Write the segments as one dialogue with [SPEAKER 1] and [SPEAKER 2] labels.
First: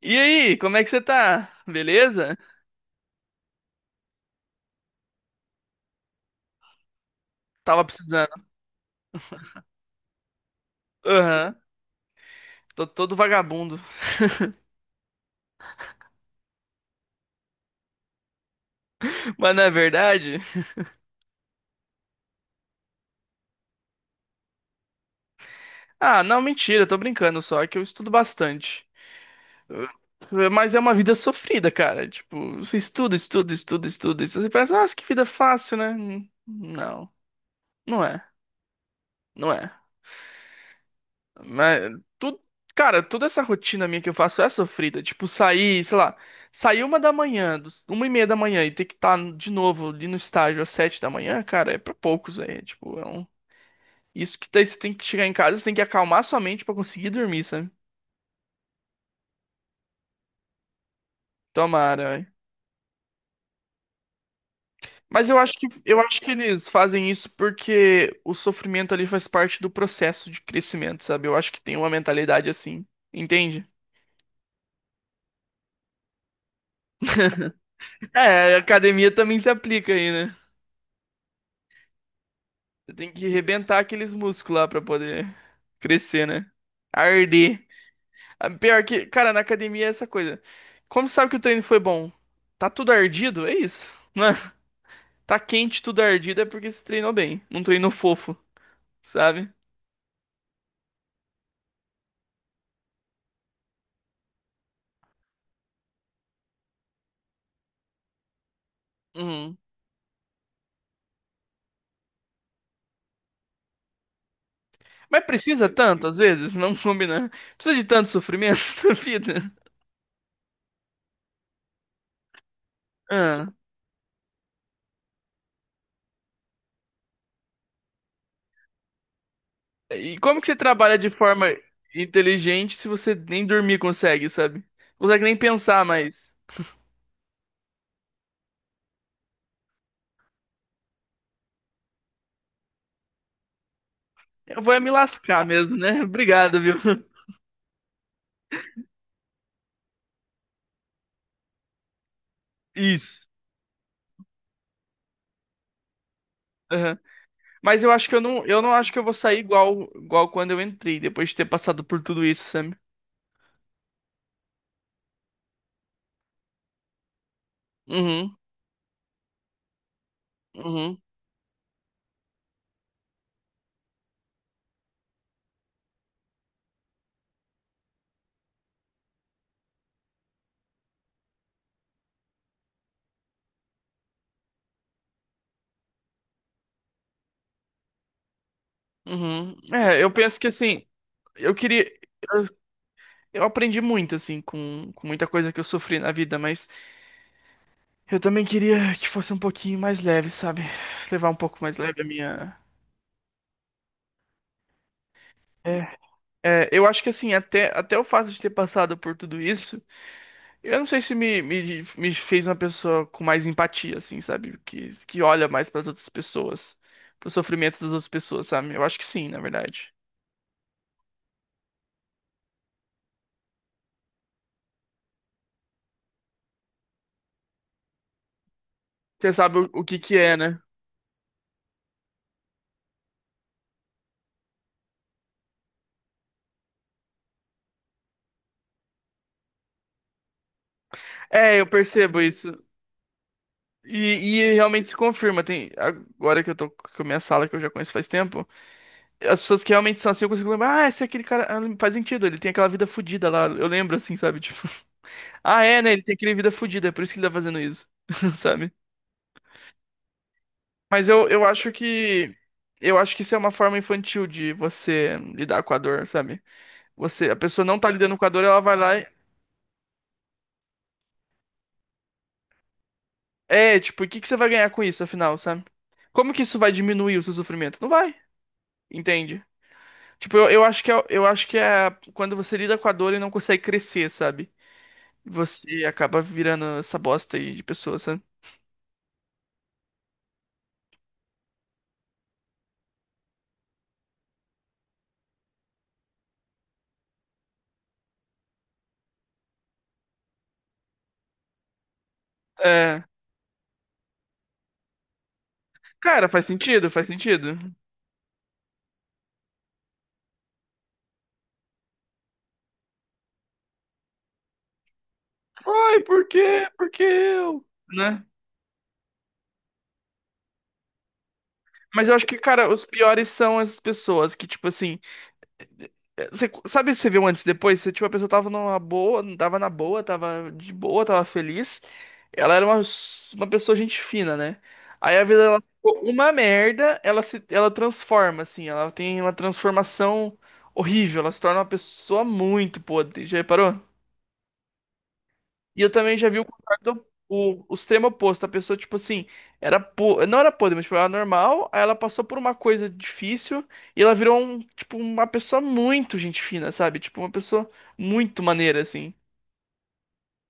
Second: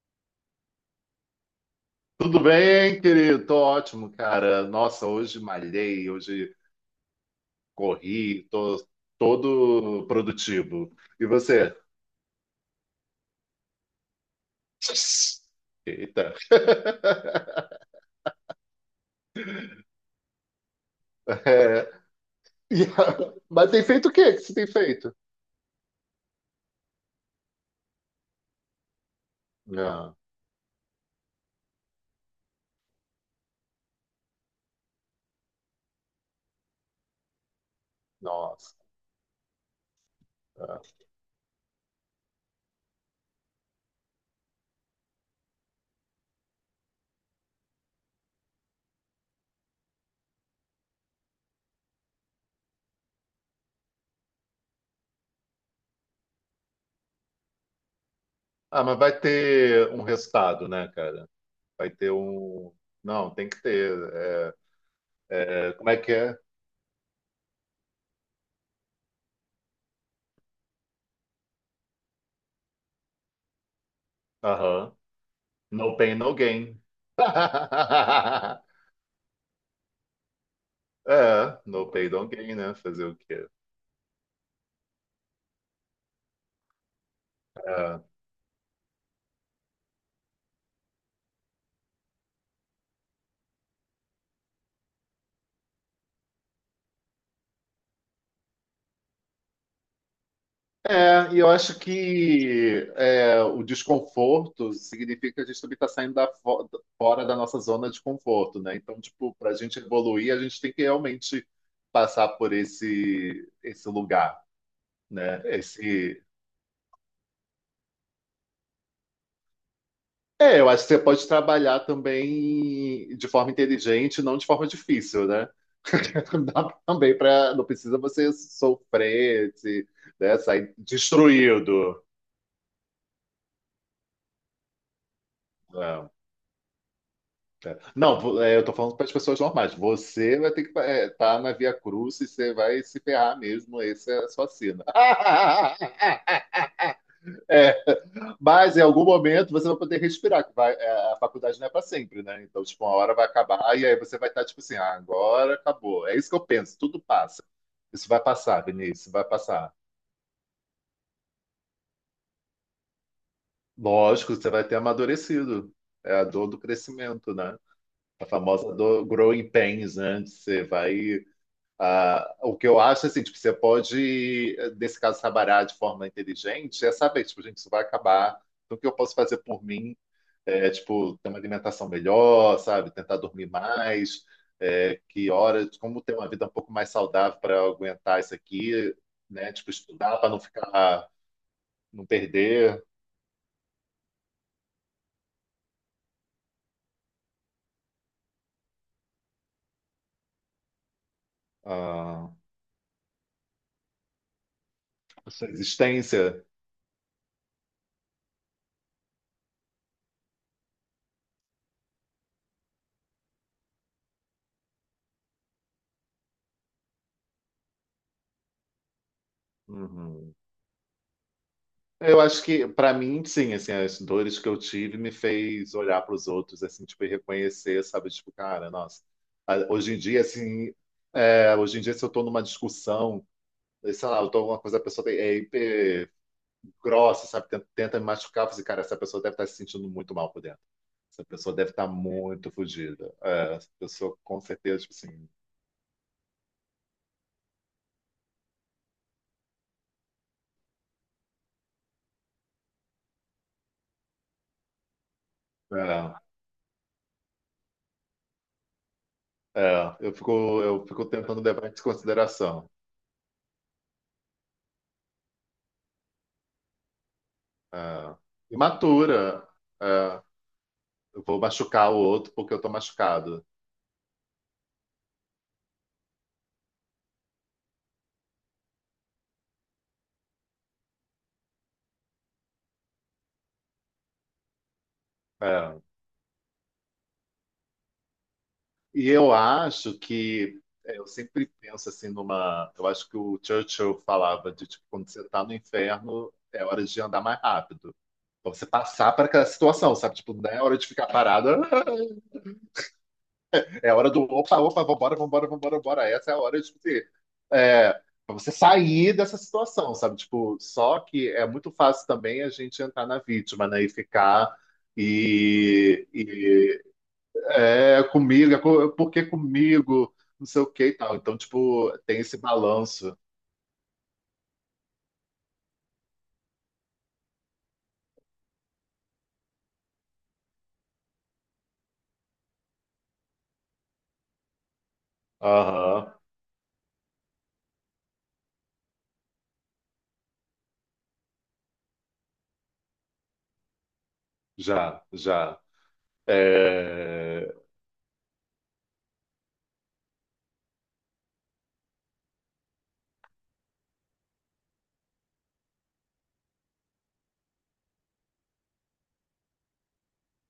[SPEAKER 1] E aí, como é que você tá? Beleza?
[SPEAKER 2] Tudo bem, querido? Tô ótimo, cara. Nossa, hoje malhei, hoje
[SPEAKER 1] Tava
[SPEAKER 2] corri,
[SPEAKER 1] precisando.
[SPEAKER 2] tô todo produtivo. E
[SPEAKER 1] Aham.
[SPEAKER 2] você?
[SPEAKER 1] Tô todo vagabundo.
[SPEAKER 2] Eita.
[SPEAKER 1] Mas não é verdade?
[SPEAKER 2] É, mas tem feito o que você tem feito?
[SPEAKER 1] Ah, não, mentira, tô brincando só, é que eu estudo bastante. Eu-
[SPEAKER 2] Ah,
[SPEAKER 1] Mas é uma vida sofrida, cara. Tipo, você estuda, estuda, estuda, estuda. E você pensa, nossa, que vida fácil, né? Não, não é.
[SPEAKER 2] nossa.
[SPEAKER 1] Não é. Mas, tudo, cara, toda essa rotina minha que eu faço é sofrida. Tipo, sair, sei lá, sair uma da manhã, uma e meia da manhã e ter que estar de novo ali no estágio às sete da manhã, cara, é pra poucos, velho. Tipo, é um... Isso que daí você tem que chegar em casa, você tem que acalmar sua mente pra conseguir dormir, sabe?
[SPEAKER 2] Ah, mas vai ter um resultado, né, cara? Vai
[SPEAKER 1] Tomara,
[SPEAKER 2] ter
[SPEAKER 1] velho.
[SPEAKER 2] um. Não, tem que ter.
[SPEAKER 1] Mas eu acho que,
[SPEAKER 2] Como é
[SPEAKER 1] eu
[SPEAKER 2] que
[SPEAKER 1] acho que
[SPEAKER 2] é?
[SPEAKER 1] eles fazem isso porque o sofrimento ali faz parte do processo de crescimento, sabe? Eu acho que tem uma mentalidade assim, entende?
[SPEAKER 2] Aham. No pain, no gain.
[SPEAKER 1] É, a academia também se aplica aí, né?
[SPEAKER 2] É, no pay don't gain, né?
[SPEAKER 1] Você
[SPEAKER 2] Fazer
[SPEAKER 1] tem
[SPEAKER 2] o
[SPEAKER 1] que
[SPEAKER 2] quê?
[SPEAKER 1] rebentar aqueles músculos lá pra poder crescer, né? Arder.
[SPEAKER 2] É.
[SPEAKER 1] Ah, pior que, cara, na academia é essa coisa. Como sabe que o treino foi bom? Tá tudo ardido? É isso. Não é? Tá quente, tudo ardido é porque você treinou bem. Não treinou fofo, sabe?
[SPEAKER 2] E eu acho que o desconforto significa que a gente também está saindo fora da nossa zona de conforto, né? Então, tipo, para a
[SPEAKER 1] Uhum.
[SPEAKER 2] gente evoluir, a gente tem que realmente passar por esse lugar,
[SPEAKER 1] Mas
[SPEAKER 2] né?
[SPEAKER 1] precisa tanto, às
[SPEAKER 2] Esse...
[SPEAKER 1] vezes, Não combinar. Precisa de tanto sofrimento na vida.
[SPEAKER 2] É, eu acho que você pode trabalhar também de
[SPEAKER 1] Ah.
[SPEAKER 2] forma inteligente, não de forma difícil, né? Dá também para, não precisa você sofrer, se,
[SPEAKER 1] E
[SPEAKER 2] né,
[SPEAKER 1] como que você
[SPEAKER 2] sair
[SPEAKER 1] trabalha de forma
[SPEAKER 2] destruído.
[SPEAKER 1] inteligente se você nem dormir consegue, sabe? Não consegue nem pensar
[SPEAKER 2] Não,
[SPEAKER 1] mais.
[SPEAKER 2] é. Não, vo- é, Eu tô falando para as pessoas normais. Você vai ter que estar na Via Cruz e você vai se ferrar mesmo. Essa é a sua
[SPEAKER 1] Eu vou é
[SPEAKER 2] sina.
[SPEAKER 1] me lascar mesmo, né? Obrigado, viu?
[SPEAKER 2] É, mas em algum momento você vai poder respirar, a faculdade não é para sempre, né? Então, tipo, uma hora vai
[SPEAKER 1] Isso.
[SPEAKER 2] acabar e aí você vai estar tipo assim, ah, agora acabou. É isso que eu penso,
[SPEAKER 1] Aham.
[SPEAKER 2] tudo passa.
[SPEAKER 1] Mas eu
[SPEAKER 2] Isso
[SPEAKER 1] acho que
[SPEAKER 2] vai
[SPEAKER 1] eu não,
[SPEAKER 2] passar,
[SPEAKER 1] eu não acho que eu
[SPEAKER 2] Vinícius,
[SPEAKER 1] vou
[SPEAKER 2] vai
[SPEAKER 1] sair
[SPEAKER 2] passar.
[SPEAKER 1] igual, igual quando eu entrei, depois de ter passado por tudo isso, sabe.
[SPEAKER 2] Lógico, você vai ter amadurecido. É a dor do crescimento, né? A
[SPEAKER 1] Uhum,
[SPEAKER 2] famosa dor growing pains, né? Você
[SPEAKER 1] uhum,
[SPEAKER 2] vai... Ah, o que eu acho, assim, tipo, você pode, nesse caso, trabalhar de forma inteligente, é saber, tipo, gente, isso vai acabar, então o que eu posso fazer por mim é, tipo, ter uma alimentação melhor, sabe, tentar dormir mais, é, que horas, como ter uma vida um pouco mais saudável para aguentar isso aqui, né,
[SPEAKER 1] uhum.
[SPEAKER 2] tipo,
[SPEAKER 1] É, eu
[SPEAKER 2] estudar para
[SPEAKER 1] penso
[SPEAKER 2] não
[SPEAKER 1] que assim,
[SPEAKER 2] ficar,
[SPEAKER 1] eu queria.
[SPEAKER 2] não
[SPEAKER 1] Eu,
[SPEAKER 2] perder
[SPEAKER 1] eu aprendi muito, assim, com muita coisa que eu sofri na vida, mas eu também queria que fosse um pouquinho mais leve, sabe? Levar um pouco mais leve a
[SPEAKER 2] ah,
[SPEAKER 1] minha.
[SPEAKER 2] a sua
[SPEAKER 1] É,
[SPEAKER 2] existência.
[SPEAKER 1] é, eu acho que assim, até o fato de ter passado por tudo isso. Eu não sei se me fez uma pessoa com mais empatia, assim, sabe? Que olha mais para as outras pessoas, pro sofrimento das outras pessoas, sabe? Eu acho que sim, na verdade.
[SPEAKER 2] Uhum. Eu acho que, para mim, sim, assim, as dores que eu tive me fez olhar para os outros, assim, tipo, e reconhecer, sabe? Tipo, cara, nossa,
[SPEAKER 1] Você sabe o
[SPEAKER 2] hoje
[SPEAKER 1] que
[SPEAKER 2] em
[SPEAKER 1] que
[SPEAKER 2] dia,
[SPEAKER 1] é, né?
[SPEAKER 2] assim, é, hoje em dia, se eu estou numa discussão, sei lá, eu tô alguma coisa, é hiper grossa, sabe? Tenta me machucar, eu falei, cara, essa pessoa deve estar se sentindo muito mal por dentro. Essa pessoa
[SPEAKER 1] É, eu
[SPEAKER 2] deve estar
[SPEAKER 1] percebo
[SPEAKER 2] muito
[SPEAKER 1] isso.
[SPEAKER 2] fodida. É, essa
[SPEAKER 1] E,
[SPEAKER 2] pessoa, com
[SPEAKER 1] e
[SPEAKER 2] certeza,
[SPEAKER 1] realmente
[SPEAKER 2] tipo
[SPEAKER 1] se
[SPEAKER 2] assim,
[SPEAKER 1] confirma. Tem, agora que eu tô com a minha sala, que eu já conheço faz tempo, as pessoas que realmente são assim, eu consigo lembrar, ah, esse é aquele cara, ah, faz sentido, ele tem aquela vida fudida lá. Eu lembro, assim, sabe? Tipo, ah, é, né? Ele tem
[SPEAKER 2] é,
[SPEAKER 1] aquele vida fudida, é por isso que ele tá fazendo isso, sabe?
[SPEAKER 2] é, eu fico
[SPEAKER 1] Mas eu,
[SPEAKER 2] tentando
[SPEAKER 1] eu
[SPEAKER 2] levar
[SPEAKER 1] acho
[SPEAKER 2] isso em
[SPEAKER 1] que
[SPEAKER 2] consideração.
[SPEAKER 1] eu acho que isso é uma forma infantil de você lidar com a dor, sabe? Você, a pessoa não tá
[SPEAKER 2] É,
[SPEAKER 1] lidando com a dor, ela vai lá e
[SPEAKER 2] imatura. É, eu vou machucar o outro porque eu estou machucado.
[SPEAKER 1] é, tipo, o que que você vai ganhar com isso, afinal, sabe? Como que isso vai diminuir o seu sofrimento? Não vai, entende? Tipo, eu acho que é, eu acho que é quando você lida com a dor e não consegue crescer, sabe?
[SPEAKER 2] É.
[SPEAKER 1] Você acaba virando essa bosta aí de pessoa, sabe?
[SPEAKER 2] E eu acho que eu sempre penso assim numa... Eu acho que o Churchill falava de tipo, quando você está no inferno, é hora de andar mais rápido. Pra você passar para aquela situação, sabe? Tipo, não é hora de ficar parada,
[SPEAKER 1] É,
[SPEAKER 2] é hora do opa, opa, vambora, vambora, vambora, vambora.
[SPEAKER 1] cara,
[SPEAKER 2] Essa é a
[SPEAKER 1] faz
[SPEAKER 2] hora de tipo,
[SPEAKER 1] sentido,
[SPEAKER 2] assim,
[SPEAKER 1] faz sentido.
[SPEAKER 2] é, pra você sair dessa situação, sabe? Tipo, só que é muito fácil também a gente entrar na vítima, né? E ficar
[SPEAKER 1] Ai,
[SPEAKER 2] e,
[SPEAKER 1] por quê?
[SPEAKER 2] e
[SPEAKER 1] Por que eu?
[SPEAKER 2] É,
[SPEAKER 1] Né?
[SPEAKER 2] comigo, por que comigo? Não sei o que e tal. Então, tipo,
[SPEAKER 1] Mas eu
[SPEAKER 2] tem
[SPEAKER 1] acho que,
[SPEAKER 2] esse
[SPEAKER 1] cara, os
[SPEAKER 2] balanço.
[SPEAKER 1] piores são essas pessoas que, tipo assim. Você, sabe, você viu antes e depois? Você, tipo, a pessoa tava numa boa, tava na boa, tava de boa, tava feliz. Ela era uma pessoa gente fina, né? Aí a vida dela ficou
[SPEAKER 2] Aham,
[SPEAKER 1] uma merda, ela se, ela transforma, assim, ela tem uma transformação horrível, ela se torna uma pessoa muito podre. Já reparou?
[SPEAKER 2] já, já.
[SPEAKER 1] E eu também já vi o contrário do
[SPEAKER 2] É,
[SPEAKER 1] o extremo oposto. A pessoa, tipo assim, era po... não era podre, mas tipo, era normal. Aí ela passou por uma coisa difícil e ela virou um, tipo, uma pessoa muito gente fina, sabe? Tipo, uma pessoa muito maneira, assim.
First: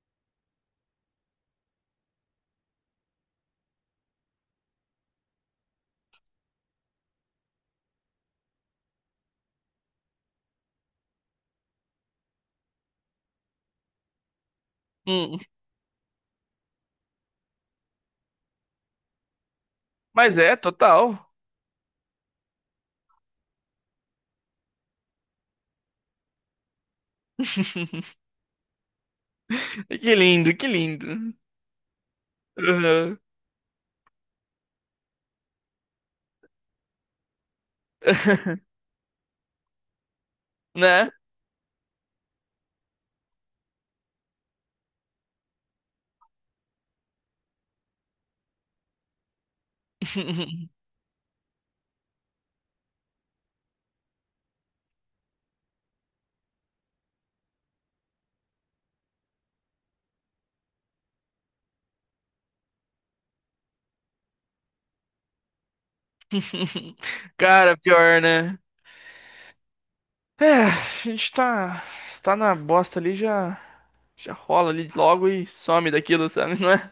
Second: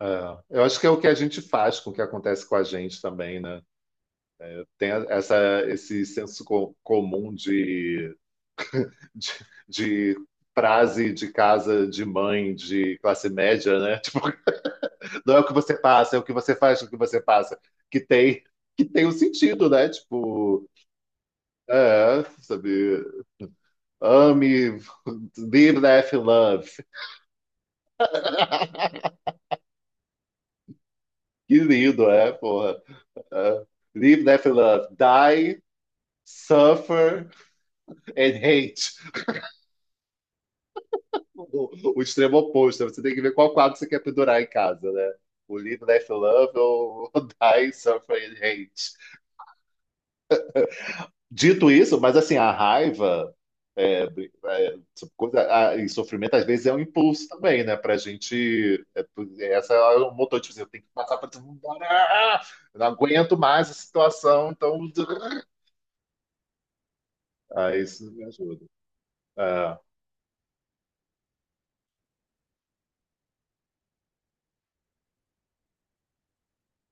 [SPEAKER 2] é. Eu acho que é o que a gente faz com o que acontece com a gente também, né? Tem a- essa, esse comum de, de frase de casa de mãe, de classe média, né? Tipo, não
[SPEAKER 1] Hum.
[SPEAKER 2] é o que você passa, é o que você faz com o que você passa. Que tem, que tem um sentido, né?
[SPEAKER 1] Mas é,
[SPEAKER 2] Tipo,
[SPEAKER 1] total.
[SPEAKER 2] é, sabe? Ame, live, laugh, love.
[SPEAKER 1] Que lindo, que lindo.
[SPEAKER 2] Que lindo, é, porra.
[SPEAKER 1] Uhum.
[SPEAKER 2] É. Live, laugh, love. Die, suffer and hate.
[SPEAKER 1] Né?
[SPEAKER 2] O, o extremo oposto. Né? Você tem que ver qual quadro você quer pendurar em casa, né? O live, laugh, love ou die, suffer and hate. Dito isso, mas assim, a raiva é, coisa, ah, e sofrimento às vezes é um impulso também, né? Pra gente. É, essa é um motor, de dizer eu tenho que passar pra todo mundo. Ah, eu não aguento mais a situação, então. Ah,
[SPEAKER 1] Cara,
[SPEAKER 2] isso
[SPEAKER 1] pior,
[SPEAKER 2] me
[SPEAKER 1] né?
[SPEAKER 2] ajuda. Ah,
[SPEAKER 1] É, a gente tá na bosta ali, já, já rola ali logo e some daquilo, sabe? Não é?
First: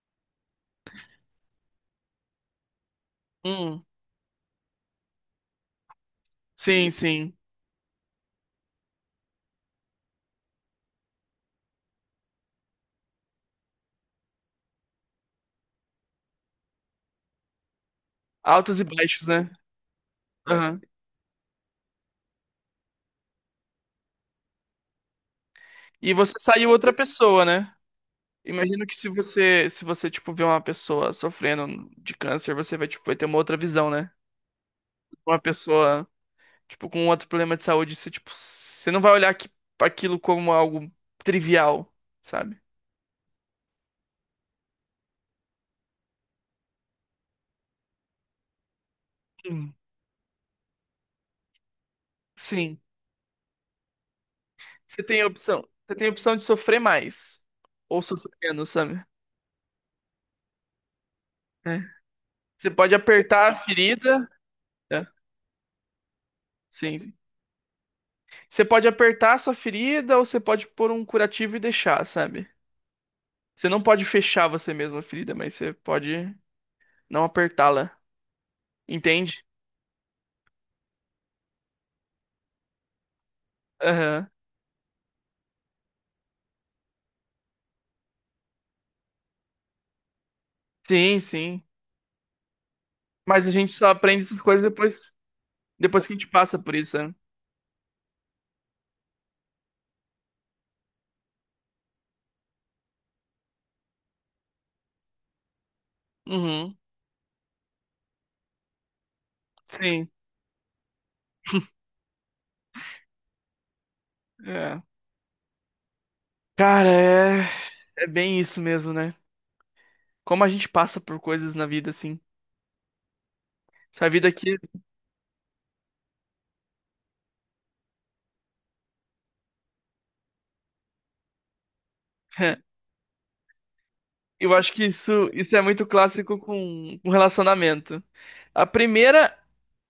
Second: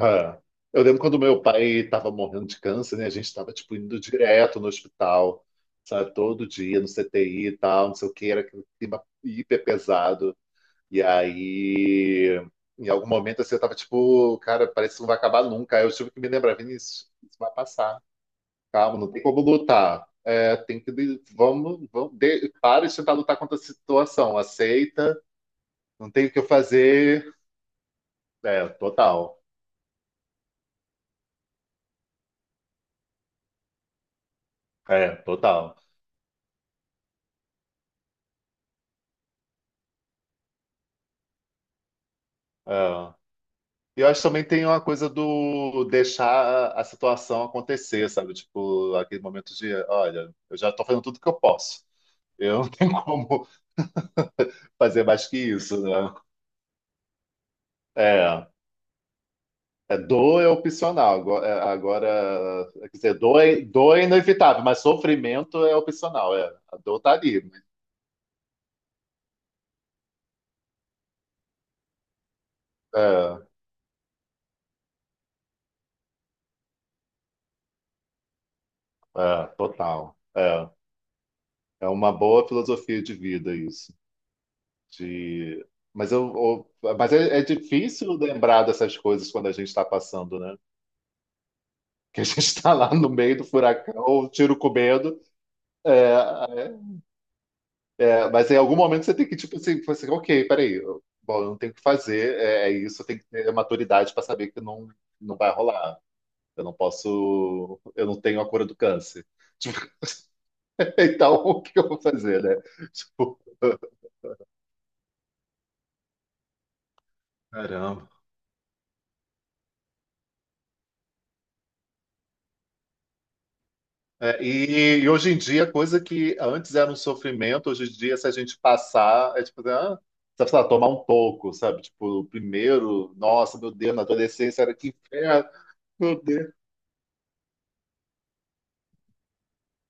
[SPEAKER 2] ah. Eu lembro quando meu pai estava morrendo de câncer, né? A gente estava tipo
[SPEAKER 1] Hum,
[SPEAKER 2] indo direto no hospital, sabe? Todo dia no
[SPEAKER 1] sim, sim.
[SPEAKER 2] CTI e tal, não sei o que, era aquele clima hiper pesado. E aí, em algum momento, assim, eu tava tipo, cara, parece que não vai acabar nunca. Aí eu tive que me lembrar, Vinícius, isso vai passar.
[SPEAKER 1] Altos e
[SPEAKER 2] Calma, não tem
[SPEAKER 1] baixos,
[SPEAKER 2] como
[SPEAKER 1] né?
[SPEAKER 2] lutar. É,
[SPEAKER 1] Aham.
[SPEAKER 2] tem que. Para de tentar lutar contra a situação. Aceita, não
[SPEAKER 1] E
[SPEAKER 2] tem o
[SPEAKER 1] você
[SPEAKER 2] que eu
[SPEAKER 1] saiu outra
[SPEAKER 2] fazer.
[SPEAKER 1] pessoa, né?
[SPEAKER 2] É,
[SPEAKER 1] Imagino que se
[SPEAKER 2] total.
[SPEAKER 1] você, se você, tipo, vê uma pessoa sofrendo de câncer, você vai, tipo, vai ter uma outra visão, né?
[SPEAKER 2] É,
[SPEAKER 1] Uma
[SPEAKER 2] total.
[SPEAKER 1] pessoa, tipo, com outro problema de saúde, você, tipo, você não vai olhar aqui, aquilo como algo trivial, sabe?
[SPEAKER 2] É. E eu acho que também tem uma coisa do deixar a situação acontecer, sabe? Tipo, aquele momento de,
[SPEAKER 1] Hum,
[SPEAKER 2] olha, eu já tô fazendo tudo que eu posso. Eu não
[SPEAKER 1] Sim.
[SPEAKER 2] tenho como
[SPEAKER 1] Você
[SPEAKER 2] fazer
[SPEAKER 1] tem a
[SPEAKER 2] mais que
[SPEAKER 1] opção.
[SPEAKER 2] isso,
[SPEAKER 1] Você tem a
[SPEAKER 2] né?
[SPEAKER 1] opção de sofrer mais ou sofrer
[SPEAKER 2] É,
[SPEAKER 1] menos, sabe?
[SPEAKER 2] é dor é opcional. Agora, é,
[SPEAKER 1] É. Você
[SPEAKER 2] agora, quer
[SPEAKER 1] pode
[SPEAKER 2] dizer,
[SPEAKER 1] apertar a
[SPEAKER 2] dor é
[SPEAKER 1] ferida.
[SPEAKER 2] inevitável, mas
[SPEAKER 1] É.
[SPEAKER 2] sofrimento é opcional. É, a dor tá
[SPEAKER 1] Sim.
[SPEAKER 2] ali. Mas...
[SPEAKER 1] Você pode apertar a sua ferida ou você pode pôr um curativo e deixar, sabe?
[SPEAKER 2] é,
[SPEAKER 1] Você não pode fechar você mesmo a ferida, mas você pode não apertá-la. Entende?
[SPEAKER 2] é, total. É, é uma boa filosofia de vida isso.
[SPEAKER 1] Aham.
[SPEAKER 2] De, mas é, é difícil lembrar dessas coisas quando a gente está passando, né?
[SPEAKER 1] Sim, sim.
[SPEAKER 2] Que a gente está lá no meio do
[SPEAKER 1] Mas a gente só
[SPEAKER 2] furacão,
[SPEAKER 1] aprende
[SPEAKER 2] o
[SPEAKER 1] essas
[SPEAKER 2] tiro
[SPEAKER 1] coisas
[SPEAKER 2] com
[SPEAKER 1] depois,
[SPEAKER 2] medo.
[SPEAKER 1] depois que a
[SPEAKER 2] É,
[SPEAKER 1] gente passa por isso, né?
[SPEAKER 2] mas em algum momento você tem que, tipo assim, falar assim, ok, peraí, eu, bom, eu não tenho o que fazer, é, é isso, eu tenho que ter maturidade para saber que não, não vai rolar. Eu não
[SPEAKER 1] Uhum.
[SPEAKER 2] posso, eu não tenho a cura do câncer. Tipo,
[SPEAKER 1] Sim.
[SPEAKER 2] então, o que eu vou fazer, né? Tipo,
[SPEAKER 1] É. Cara, é... é
[SPEAKER 2] caramba.
[SPEAKER 1] bem isso mesmo, né? Como a gente passa por coisas na vida, assim. Essa vida
[SPEAKER 2] É,
[SPEAKER 1] aqui.
[SPEAKER 2] e hoje em dia, coisa que antes era um sofrimento, hoje em dia, se a gente passar, é tipo, ah, sabe, sei lá, tomar um toco, sabe? Tipo, primeiro, nossa, meu Deus, na
[SPEAKER 1] Eu
[SPEAKER 2] adolescência
[SPEAKER 1] acho
[SPEAKER 2] era
[SPEAKER 1] que
[SPEAKER 2] que
[SPEAKER 1] isso,
[SPEAKER 2] inferno,
[SPEAKER 1] isso é muito
[SPEAKER 2] meu
[SPEAKER 1] clássico
[SPEAKER 2] Deus.
[SPEAKER 1] com relacionamento. A primeira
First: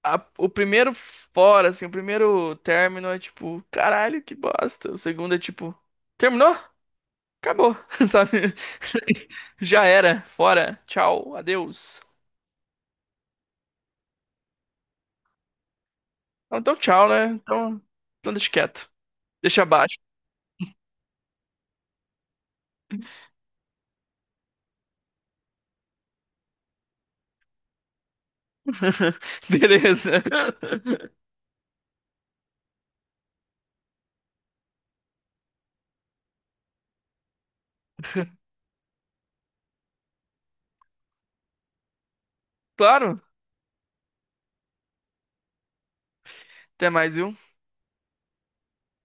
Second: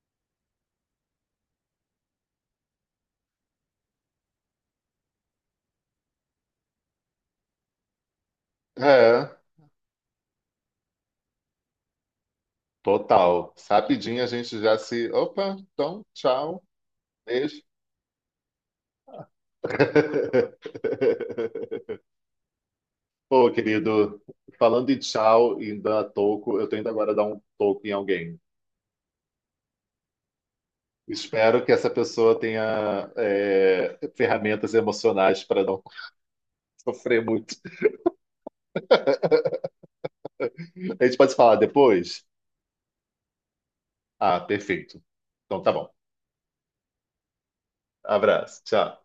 [SPEAKER 1] o primeiro fora, assim, o primeiro término é tipo, caralho, que bosta. O segundo é tipo, terminou? Acabou, sabe?
[SPEAKER 2] É.
[SPEAKER 1] Já era, fora, tchau, adeus.
[SPEAKER 2] Total. Rapidinho a gente já se... Opa, então,
[SPEAKER 1] Ah,
[SPEAKER 2] tchau.
[SPEAKER 1] então, tchau, né?
[SPEAKER 2] Beijo.
[SPEAKER 1] Então deixa quieto. Deixa abaixo.
[SPEAKER 2] Pô, querido, falando em tchau e dar toco, eu tô indo agora dar um toco em alguém.
[SPEAKER 1] Beleza.
[SPEAKER 2] Espero que essa pessoa tenha é, ferramentas emocionais para não sofrer muito. A gente pode se falar depois?
[SPEAKER 1] Claro,
[SPEAKER 2] Ah, perfeito. Então tá bom.
[SPEAKER 1] até mais, viu?
[SPEAKER 2] Abraço. Tchau.